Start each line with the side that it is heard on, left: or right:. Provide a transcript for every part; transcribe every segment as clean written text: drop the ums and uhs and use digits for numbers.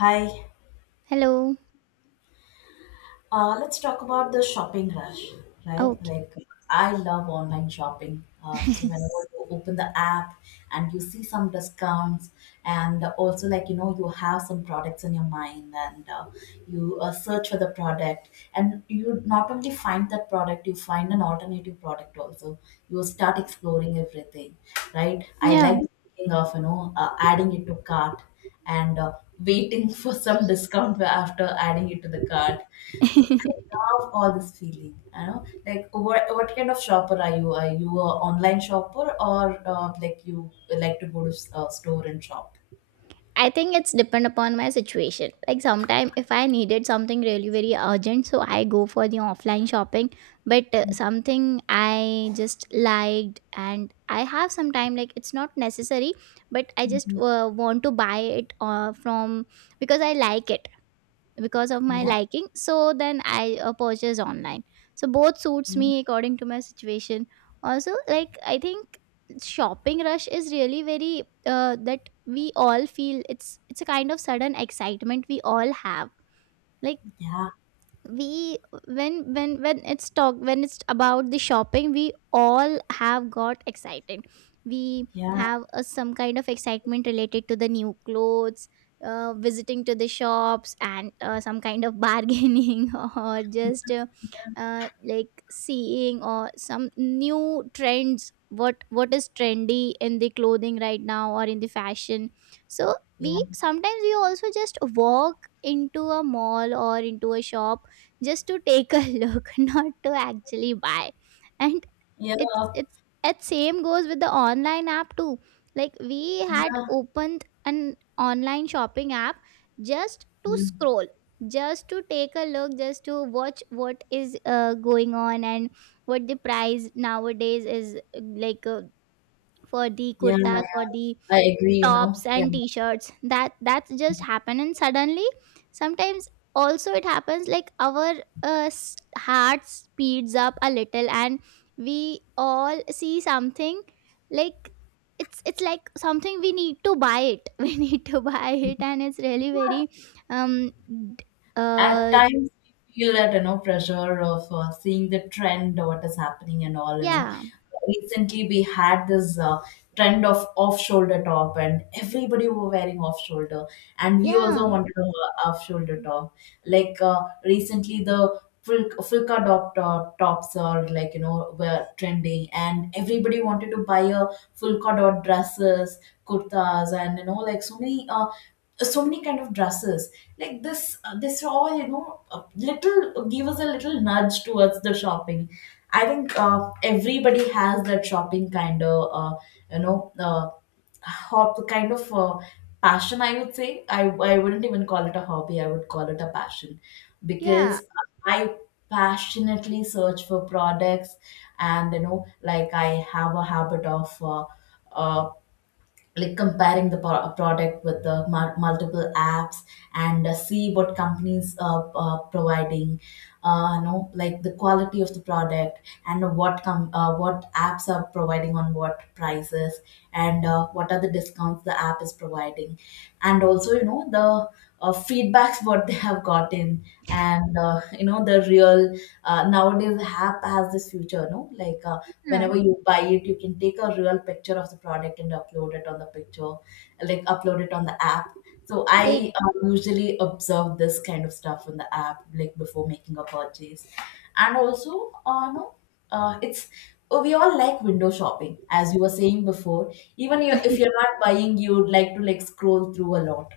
left: Hi,
right: Hello.
left: let's talk about the shopping rush, right?
right: Okay.
left: Like, I love online shopping. So whenever you open the app and you see some discounts, and also like you know you have some products in your mind, and you search for the product, and you not only find that product, you find an alternative product also. You start exploring everything, right? I
right: Yeah.
left: like thinking of adding it to cart and waiting for some discount after adding it to the cart. So I love all this feeling. You know, like what kind of shopper are you? Are you a online shopper or like you like to go to store and shop?
right: I think it's depend upon my situation. Like sometime if I needed something really very urgent, so I go for the offline shopping. But something I just liked and I have some time. Like it's not necessary, but I just
left: Mhm.
right: want to buy it from because I like it. Because of my
left: Yeah,
right: liking, so then I purchase online. So both suits
left: yeah,
right: me according to my situation. Also, like, I think shopping rush is really very that we all feel. It's a kind of sudden excitement we all have. Like,
left: yeah,
right: we when it's talk when it's about the shopping, we all have got excited. We
left: yeah,
right: have some kind of excitement related to the new clothes, visiting to the shops, and some kind of bargaining or just like, seeing or some new trends, what is trendy in the clothing right now or in the fashion. So
left: yeah,
right: we sometimes we also just walk into a mall or into a shop, just to take a look, not to actually buy. And
left: yeah,
right: it same goes with the online app too. Like, we had
left: yeah,
right: opened an online shopping app just to
left: yeah,
right: scroll, just to take a look, just to watch what is going on and what the price nowadays is, like for the
left: yeah, yeah.
right: kurtas or the
left: I agree. You know,
right: tops
left: yeah.
right: and t-shirts. That's just happen. And suddenly, sometimes also it happens like our heart speeds up a little, and we all see something, like, it's like something we need to buy it, we need to buy it, and it's really very um d-
left: At
right: uh
left: times we feel that you know pressure of seeing the trend what is happening and all you know.
right: yeah,
left: Recently we had this trend of off shoulder top and everybody were wearing off shoulder, and we also
right: yeah.
left: wanted a off shoulder top. Like recently the Fulka dot tops are like you know were trending and everybody wanted to buy a Fulka dot dresses, kurtas, and you know like so many so many kind of dresses. Like this this all you know little give us a little nudge towards the shopping. I think everybody has that shopping kind of you know hob kind of passion, I would say. I wouldn't even call it a hobby, I would call it a passion,
right: Yeah.
left: because I passionately search for products. And you know like I have a habit of uh, like comparing the product with the multiple apps, and see what companies are providing, you know like the quality of the product, and what what apps are providing on what prices, and what are the discounts the app is providing, and also you know the feedbacks what they have gotten. And you know the real nowadays app has this future no, like
right: Yeah.
left: whenever you buy it you can take a real picture of the product and upload it on the picture, like upload it on the app. So
right: Like,
left: I usually observe this kind of stuff in the app like before making a purchase. And also no, it's we all like window shopping, as you were saying before. Even you, if you're not buying you'd like to like scroll through a lot.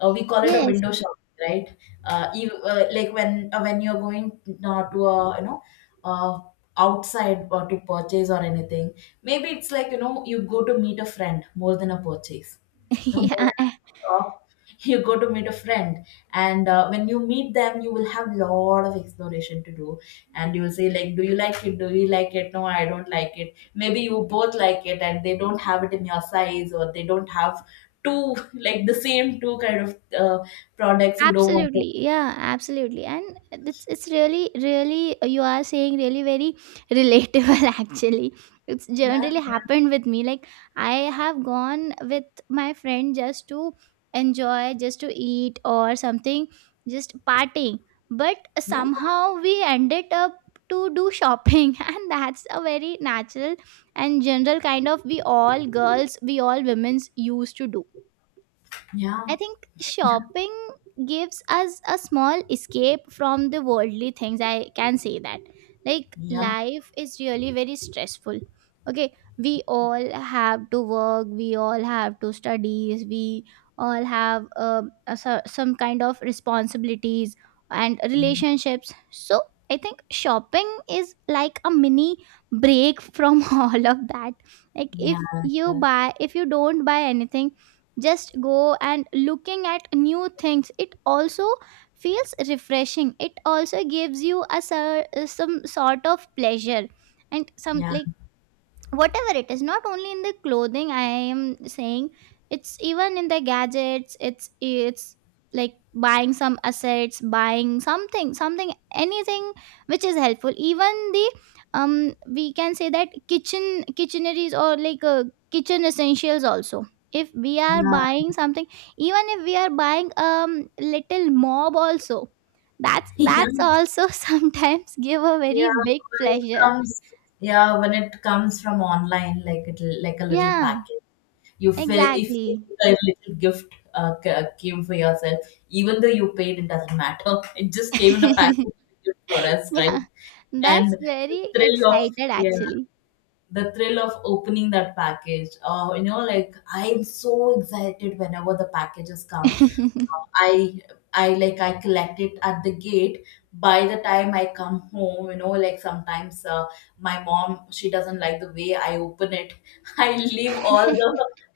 left: We call it a
right: yes.
left: window shopping, right? You, like when you're going to a you know uh, outside to purchase or anything, maybe it's like you know you go to meet a friend more than a purchase, no more
right: Yeah.
left: than a shop, you go to meet a friend. And when you meet them you will have lot of exploration to do. And you will say like, do you like it, do you like it, no I don't like it, maybe you both like it and they don't have it in your size, or they don't have two, like the same two kind of uh, products you don't want to.
right: Absolutely, yeah, absolutely, and it's really, really, you are saying really very relatable. Actually, it's
left: Yeah,
right: generally
left: yeah,
right: happened with me. Like, I have gone with my friend just to enjoy, just to eat or something, just partying. But
left: yeah,
right: somehow we ended up to do shopping, and that's a very natural and general kind of, we all girls, we all women's used to do.
left: yeah,
right: I think shopping gives us a small escape from the worldly things. I can say that. Like,
left: yeah,
right: life is really very stressful. Okay, we all have to work, we all have to studies, we all have some kind of responsibilities and relationships. So, I think shopping is like a mini break from all of that. Like,
left: yeah,
right: if
left: yeah,
right: you buy, if you don't buy anything, just go and looking at new things, it also feels refreshing, it also gives you some sort of pleasure and some,
left: yeah,
right: like, whatever it is, not only in the clothing I am saying, it's even in the gadgets. It's like buying some assets, buying something anything which is helpful. Even the, we can say that, kitcheneries, or like, kitchen essentials also, if we are
left: yeah,
right: buying something, even if we are buying little mob also, that's
left: yeah,
right: that's also sometimes give a
left: yeah
right: very big
left: when it
right: pleasure.
left: comes, yeah when it comes from online, like it, like a little
right: Yeah,
left: packet, you feel if
right: exactly.
left: a little gift came for yourself. Even though you paid, it doesn't matter, it just came in a packet for us,
right: Yeah,
left: right? And
right: that's
left: the
right: very
left: thrill of,
right: excited
left: yeah,
right: actually.
left: the thrill of opening that package, you know like I'm so excited whenever the packages come.
right: I
left: Uh, I I like I collect it at the gate. By the time I come home, you know, like sometimes my mom, she doesn't like the way I open it. I leave all the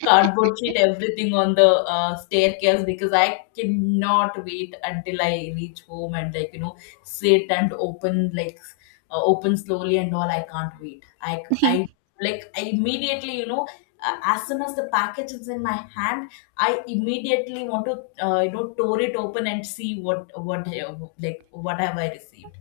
left: cardboard sheet, everything on the staircase, because I cannot wait until I reach home and like you know sit and open like open slowly and all. I can't wait. I like I immediately you know as soon as the package is in my hand I immediately want to you know tore it open and see what like what have I received.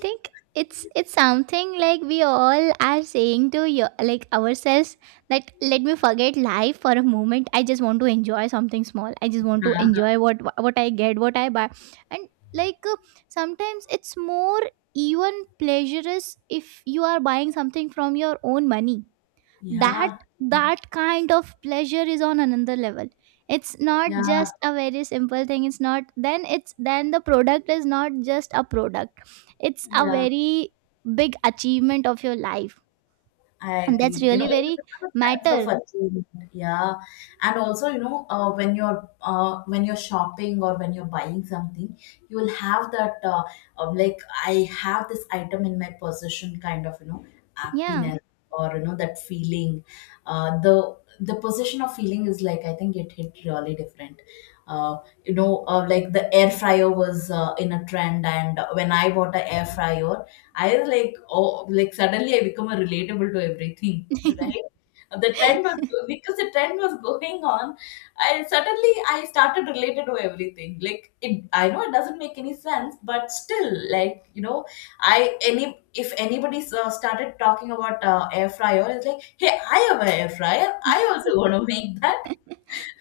right: think it's something like we all are saying to you, like, ourselves, that let me forget life for a moment. I just want to enjoy something small. I just want to
left: Yeah,
right: enjoy what I get, what I buy, and, like, sometimes it's more even pleasurous if you are buying something from your own money. that
left: yeah,
right: that kind of pleasure is on another level. It's not
left: yeah,
right: just a very simple thing, it's not, then it's, then the product is not just a product. It's a
left: yeah.
right: very big achievement of your life,
left: I
right: and
left: agree.
right: that's
left: You know,
right: really
left: it
right: very
left: will become a sense of
right: matter.
left: achievement. Yeah, and also you know, when you're shopping, or when you're buying something, you will have that like I have this item in my possession kind of, you know,
right: Yeah,
left: happiness, or you know, that feeling. The possession of feeling is like, I think it hit really different. You know, like the air fryer was in a trend, and when I bought an air fryer, I was like, oh, like suddenly I become a relatable to everything, right? The trend was, because the trend was going on. I suddenly I started related to everything. Like it, I know it doesn't make any sense, but still, like you know, I any if anybody started talking about air fryer, it's like, hey, I have an air fryer. I also want to make that.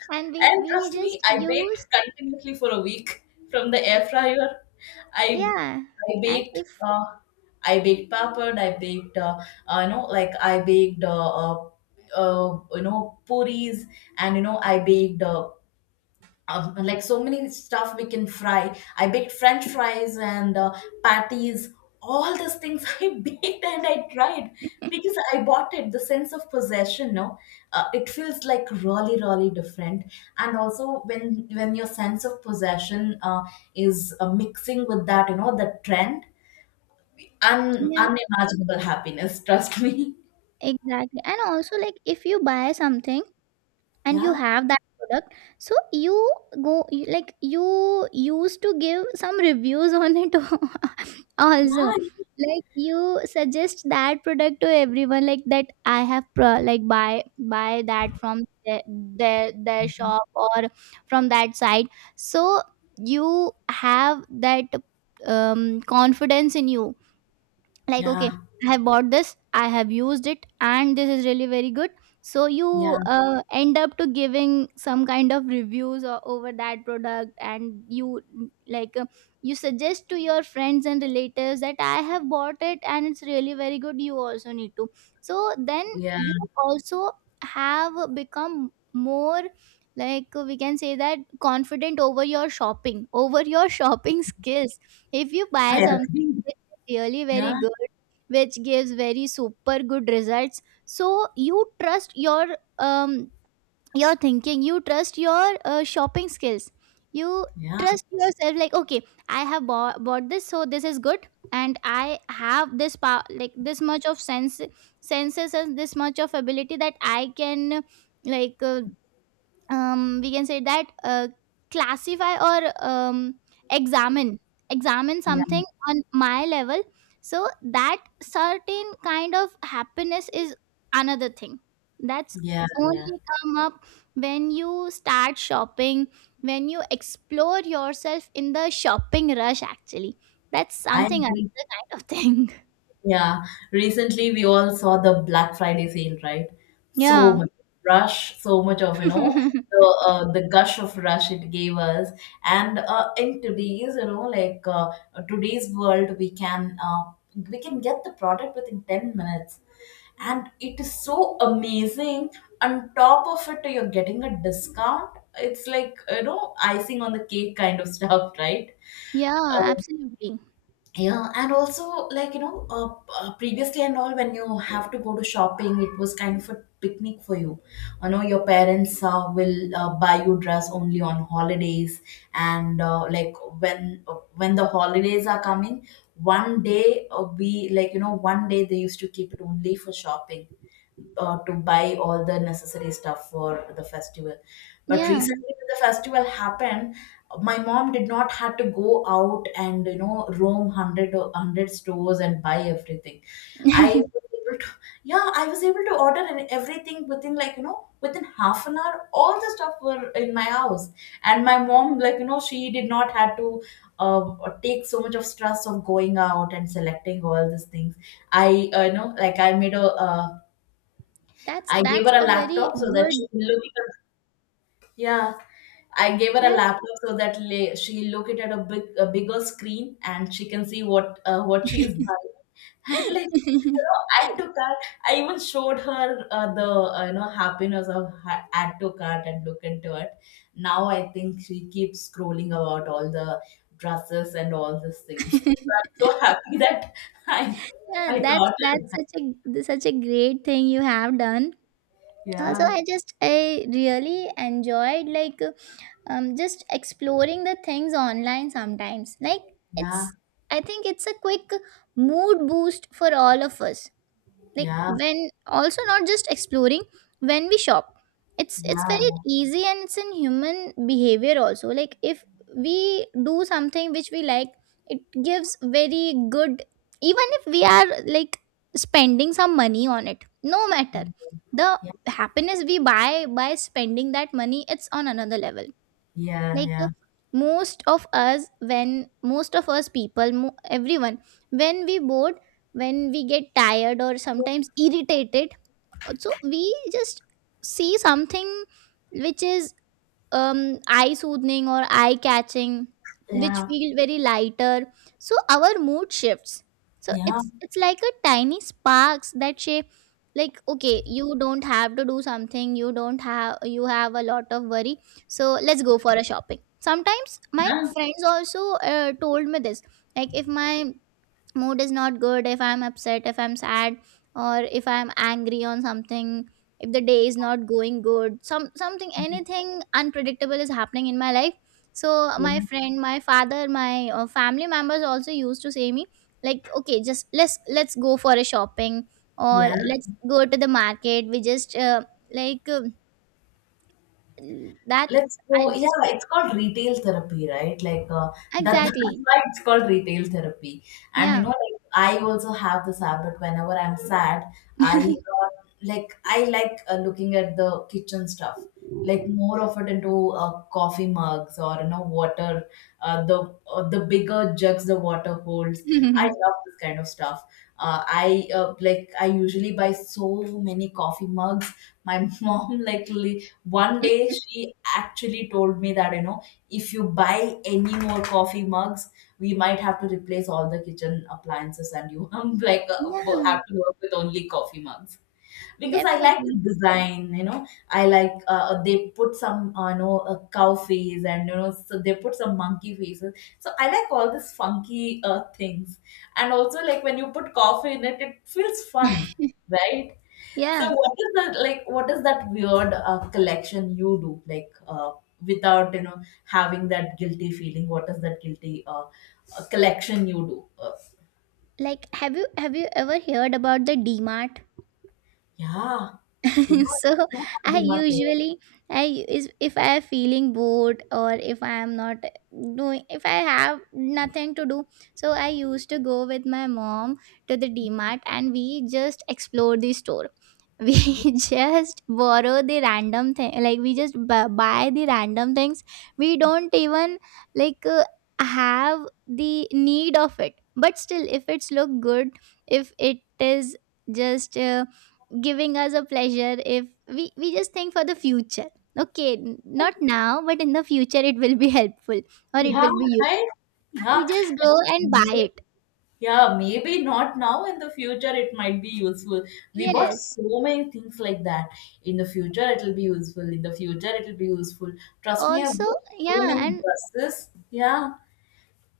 right: and we
left: And
right: we
left: trust me,
right: just
left: I baked
right: used.
left: continuously for a week from the air fryer. I
right: Yeah,
left: I
right: and
left: baked
right: if,
left: I baked papad. I baked you know like I baked you know puris. And you know I baked like so many stuff we can fry. I baked French fries and patties. All these things I baked and I tried, because I bought it. The sense of possession, no, it feels like really, really different. And also, when your sense of possession is mixing with that, you know, the trend,
right: yeah,
left: unimaginable happiness. Trust me.
right: exactly, and also, like, if you buy something and you
left: Yeah.
right: have that product, so like, you used to give some reviews on it, also,
left: Yeah.
right: like, you suggest that product to everyone, like, that I like, buy that from their shop or from that site. So you have that, confidence in you, like, okay,
left: Yeah.
right: I have bought this, I have used it, and this is really very good. So you
left: Yeah.
right: end up to giving some kind of reviews or over that product, and you, like, you suggest to your friends and relatives that I have bought it and it's really very good, you also need to. So then
left: Yeah.
right: you also have become more, like, we can say that, confident over your shopping, over your shopping skills, if you buy
left: I agree.
right: something really very
left: Yeah.
right: good, which gives very super good results, so you trust your thinking, you trust your shopping skills, you
left: Yeah.
right: trust yourself, like, okay, I have bought this, so this is good, and I have this power, like, this much of senses and this much of ability that I can, like, we can say that, classify, or, examine examine
left: Yeah.
right: something on my level. So that certain kind of happiness is another thing, that's
left: Yeah. Yeah.
right: only come up when you start shopping, when you explore yourself in the shopping rush actually. That's
left: I
right: something
left: agree.
right: another kind of thing.
left: Yeah, recently we all saw the Black Friday sale, right? So
right: Yeah.
left: much rush, so much of you know the gush of rush it gave us, and in today's you know like today's world we can get the product within 10 minutes, and it is so amazing. On top of it, you're getting a discount. It's like you know icing on the cake kind of stuff, right?
right: Yeah,
left: Uh,
right: absolutely.
left: yeah, and also like you know previously and all, when you have to go to shopping it was kind of a picnic for you. You know your parents will buy you dress only on holidays. And like when the holidays are coming, one day we like, you know, one day they used to keep it only for shopping, to buy all the necessary stuff for the festival. But
right: Yeah.
left: recently, when the festival happened, my mom did not have to go out and you know roam hundred or hundred stores and buy everything. I was able to, yeah, I was able to order and everything within like you know within half an hour. All the stuff were in my house, and my mom like you know she did not have to uh, take so much of stress of going out and selecting all these things. I you know like
right: that's
left: I gave
right: that's
left: her a
right: a very
left: laptop so that she
right: good.
left: can look at a, yeah. I gave her a laptop so that she look it at a big a bigger screen and she can see what she is buying. And like you know, add to cart. I even showed her the you know happiness of add to cart and look into it. Now I think she keeps scrolling about all the dresses and all these things. So I'm so happy that I
right: Yeah,
left: I
right: that's
left: taught
right: that's
left: her.
right: such a great thing you have done. Also,
left: Yeah,
right: I really enjoyed, like, just exploring the things online sometimes. Like,
left: yeah,
right: it's I think it's a quick mood boost for all of us. Like,
left: yeah,
right: when, also, not just exploring, when we shop, it's
left: yeah.
right: very easy, and it's in human behavior also, like, if we do something which we like, it gives very good. Even if we are, like, spending some money on it, no
left: Yeah,
right: matter, the
left: yeah,
right: happiness we buy by spending that money, it's on another level.
left: yeah.
right: Like,
left: Yeah.
right: most of us, when most of us people, everyone, when we bored, when we get tired or sometimes irritated, so we just see something which is, eye soothing or eye catching, which
left: Yeah.
right: feel very lighter. So our mood shifts. So
left: Yeah.
right: it's like a tiny sparks that shape, like, okay, you don't have to do something, you don't have, you have a lot of worry, so let's go for a shopping. Sometimes my
left: Yeah.
right: friends also told me this, like, if my mood is not good, if I'm upset, if I'm sad, or if I'm angry on something, if the day is not going good, something, anything unpredictable is happening in my life, so
left: Yeah.
right: my friend, my father, my family members also used to say me, like, okay, just let's go for a shopping, or
left: Yeah.
right: let's go to the market, we just like, that.
left: Let's
right: I
left: go.
right: just,
left: Yeah, it's called retail therapy, right? Like that, that's
right: exactly.
left: why it's called retail therapy. And you
right: Yeah.
left: know, like I also have this habit, whenever I'm sad, I like I like looking at the kitchen stuff, like more of it into coffee mugs or you know water, the bigger jugs the water holds. I love this kind of stuff. I like I usually buy so many coffee mugs. My mom like one day she actually told me that, you know, if you buy any more coffee mugs, we might have to replace all the kitchen appliances and you I like
right: Yeah,
left: have to work with only coffee mugs. Because I like the
right: definitely.
left: design, I like they put some, cow face and, so they put some monkey faces. So I like all these funky things. And also like when you put coffee in it, it feels fun, right? So
right: Yeah,
left: what is that like? What is that weird collection you do like without having that guilty feeling? What is that guilty collection you do?
right: like, have you ever heard about the DMart?
left: Yeah, demand.
right: So
left: You have
right: I
left: demand.
right: usually, I is if I am feeling bored or if I am not doing, if I have nothing to do, so I used to go with my mom to the DMart, and we just explore the store, we just borrow the random thing, like, we just buy the random things, we don't even, like, have the need of it, but still, if it's look good, if it is just, giving us a pleasure, if we just think for the future, okay, not now but in the future it will be helpful, or it
left: Yeah,
right: will be
left: right.
right: useful, we
left: Yeah,
right: just go and buy
left: yeah.
right: it.
left: Yeah, maybe not now. In the future, it might be useful. We bought
right: Yes.
left: so many things like that. In the future, it'll be useful. In the future, it'll be useful. Trust me, I
right: Also,
left: bought so many
right: yeah, and
left: dresses. Yeah,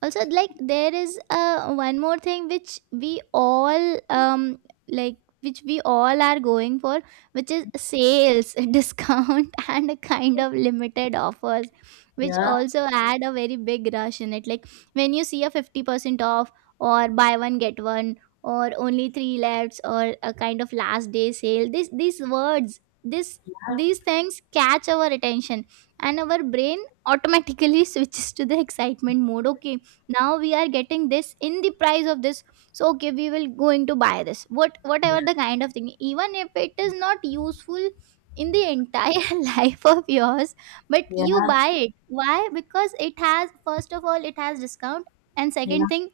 right: also, like, there is, one more thing which we all, like, which we all are going for, which is sales discount and a kind of limited offers, which
left: yeah.
right: also add a very big rush in it, like, when you see a 50% off, or buy one get one, or only three lefts, or a kind of last day sale, this these words, this these things catch our attention, and our brain automatically switches to the excitement mode. Okay, now we are getting this in the price of this. So okay, we will going to buy this, whatever the
left: Yeah.
right: kind of thing, even if it is not useful in the entire life of yours. But you
left: Yeah,
right: buy it. Why? Because it has, first of all, it has discount, and
left: yeah,
right: second thing,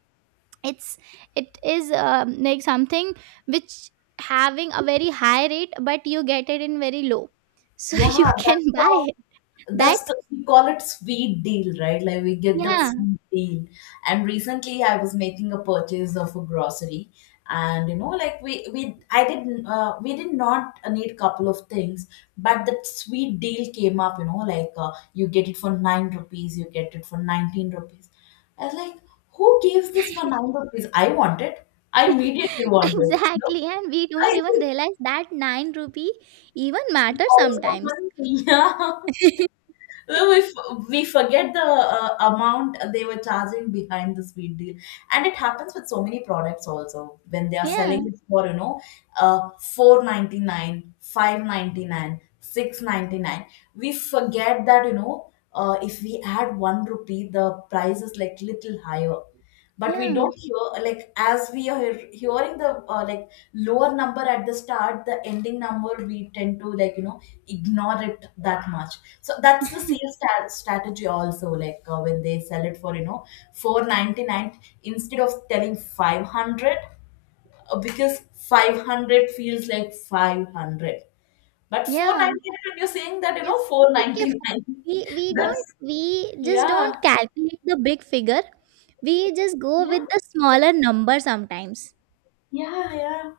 right: it's it is, like, something which having a very high rate but you get it in very low, so
left: yeah.
right: you can
left: That's
right: buy
left: the
right: it. That,
left: that's the We call it sweet deal, right? Like we get that
right: yeah.
left: sweet deal. And recently, I was making a purchase of a grocery, and like we did not need a couple of things, but that sweet deal came up. Like you get it for 9 rupees, you get it for 19 rupees. I was like, who gave this for 9 rupees? I want it. I immediately want it. You know?
right: Exactly, and we
left: I
right: don't even
left: think.
right: realize that 9 rupee even matters
left: Also,
right: sometimes.
left: yeah. Well, we forget the amount they were charging behind the sweet deal, and it happens with so many products also when they are selling
right: Yeah,
left: it for uh, 499 599 699. We forget that if we add 1 rupee the price is like little higher, but we
right: yeah,
left: don't hear, like, as we are hearing the like lower number at the start, the ending number we tend to like ignore it that much. So that's the sales strategy, also like when they sell it for 499 instead of telling 500. Because 500 feels like 500, but
right: yeah.
left: 499 you're saying that
right: It's okay.
left: 499,
right: We we don't
left: that's
right: we just don't
left: yeah,
right: calculate the big figure. We just go
left: yeah,
right: with the smaller number sometimes.
left: yeah, yeah,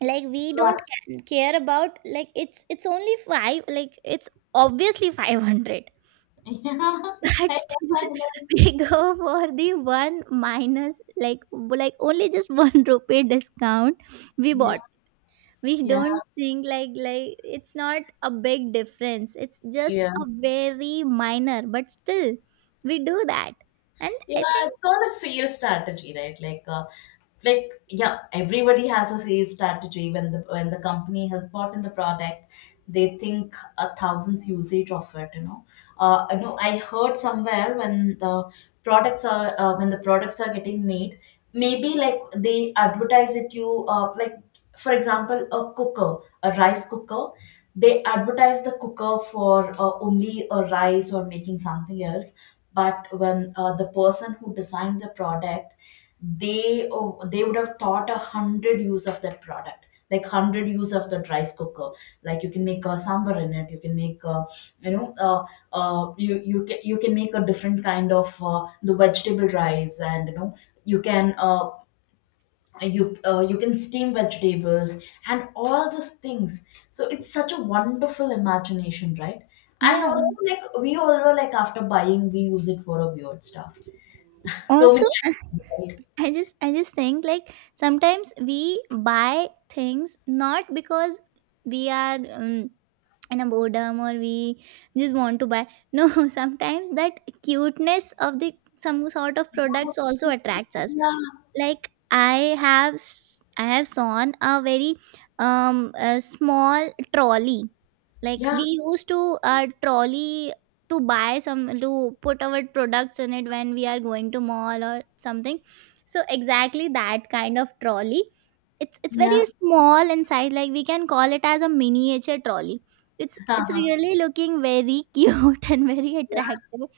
right: Like, we
left: yeah.
right: don't care about, like, it's only five, like, it's obviously 500,
left: yeah.
right: but still we go for the one minus, like, only just 1 rupee discount, we bought. We
left: Yeah,
right: don't think, like, it's not a big difference, it's just
left: yeah.
right: a very minor, but still we do that. And
left: Yeah,
right: I think,
left: it's all a sales strategy, right? Like, yeah, everybody has a sales strategy. When the company has bought in the product, they think a thousands usage of it. I know I heard somewhere when the products are getting made, maybe like they advertise it you like for example a cooker, a rice cooker. They advertise the cooker for only a rice or making something else, but when the person who designed the product, they would have thought 100 use of that product, like 100 use of that rice cooker. Like you can make a sambar in it, you can make a, you know you you can make a different kind of the vegetable rice. And you can uh, you can steam vegetables and all these things. So it's such a wonderful imagination, right? And
right: yeah,
left: also like we also like after buying we use it for a weird stuff, so many
right: also.
left: ideas,
right: I just think, like, sometimes we buy things not because we are, in a boredom, or we just want to buy. No. Sometimes that cuteness of the, some sort of products
left: right?
right: also attracts us,
left: Oh,
right: like, I I have sawn a very, um a small trolley, like
left: yeah, yeah.
right: we used to, trolley, to buy some, to put our products in it, when we are going to mall or something. So exactly that kind of trolley, it's very
left: Yeah,
right: small in size, like we can call it as a miniature trolley. It's really looking very cute and very attractive.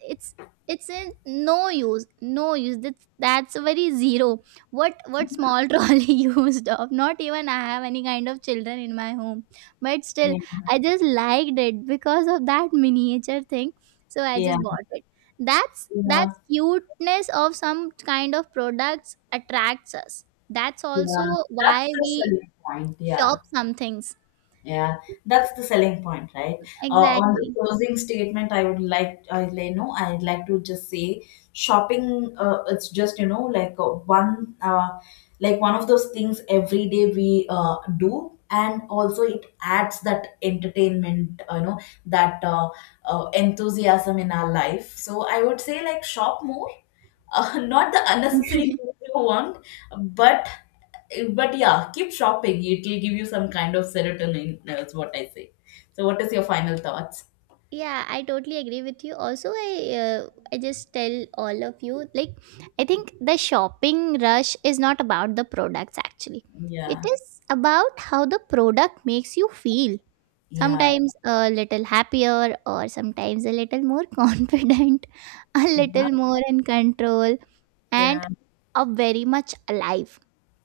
right: It's it's a no use, no use. That's a very zero. What small trolley used of? Not even I have any kind of children in my home, but still
left: yeah,
right: I just liked it because of that miniature thing. So I
left: yeah,
right: just bought it. That's
left: yeah,
right: that's cuteness of some kind of products attracts us. That's
left: yeah.
right: also
left: That's
right: why
left: the
right: we
left: selling point, yeah.
right: shop some things.
left: Yeah, that's the selling point, right? On the
right: Exactly.
left: closing statement, I would like, I you know, I'd like to just say, shopping. It's just like like one of those things every day we do, and also it adds that entertainment, that enthusiasm in our life. So I would say like shop more, not the unnecessary things you want. but But yeah, keep shopping. It will give you some kind of serotonin. That's what I say. So, what is your final thoughts?
right: Yeah, I totally agree with you. Also, I just tell all of you, like, I think the shopping rush is not about the products actually. It
left: Yeah,
right: is about how the product makes you feel.
left: yeah,
right: Sometimes a little happier, or sometimes a little more confident, a
left: uh-huh.
right: little more in control, and
left: Yeah,
right: a very much alive,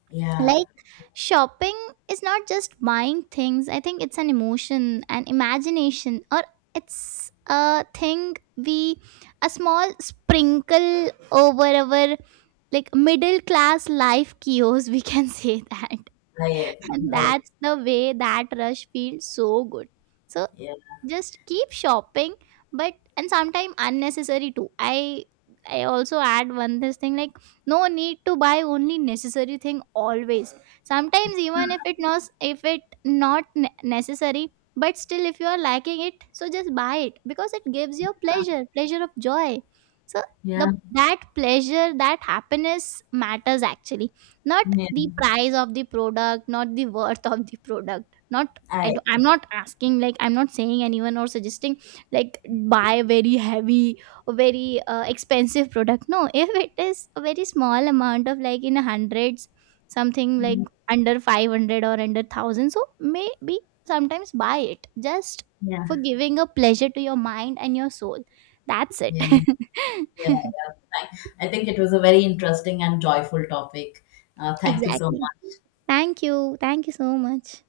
left: yeah.
right: like, shopping is not just buying things, I think it's an emotion, an imagination, or it's a thing we, a small sprinkle over our, like, middle class life kiosk, we can say that.
left: I agree.
right: And
left: I
right: that's the way that rush feels so good. So
left: Yeah,
right: just keep shopping, but and sometimes unnecessary too. I also add one this thing, like, no need to buy only necessary thing always. Sometimes, even if it not, if it not ne- necessary, but still, if you are liking it, so just buy it, because it gives you pleasure, pleasure of joy. So the
left: yeah,
right: that pleasure, that happiness matters actually, not
left: yeah.
right: the price of the product, not the worth of the product, not.
left: I
right: I do, I'm not asking, like, I'm not saying anyone or suggesting, like, buy very heavy or very, expensive product. No, if it is a very small amount of, like, in hundreds, something like under 500 or under 1000, so maybe sometimes buy it just for
left: Yeah,
right: giving a pleasure to your mind and your soul. That's it.
left: yeah, yeah. Yeah. Fine. I think it was a very interesting and joyful topic. Thank you so
right: Exactly.
left: much.
right: Thank you, thank you so much.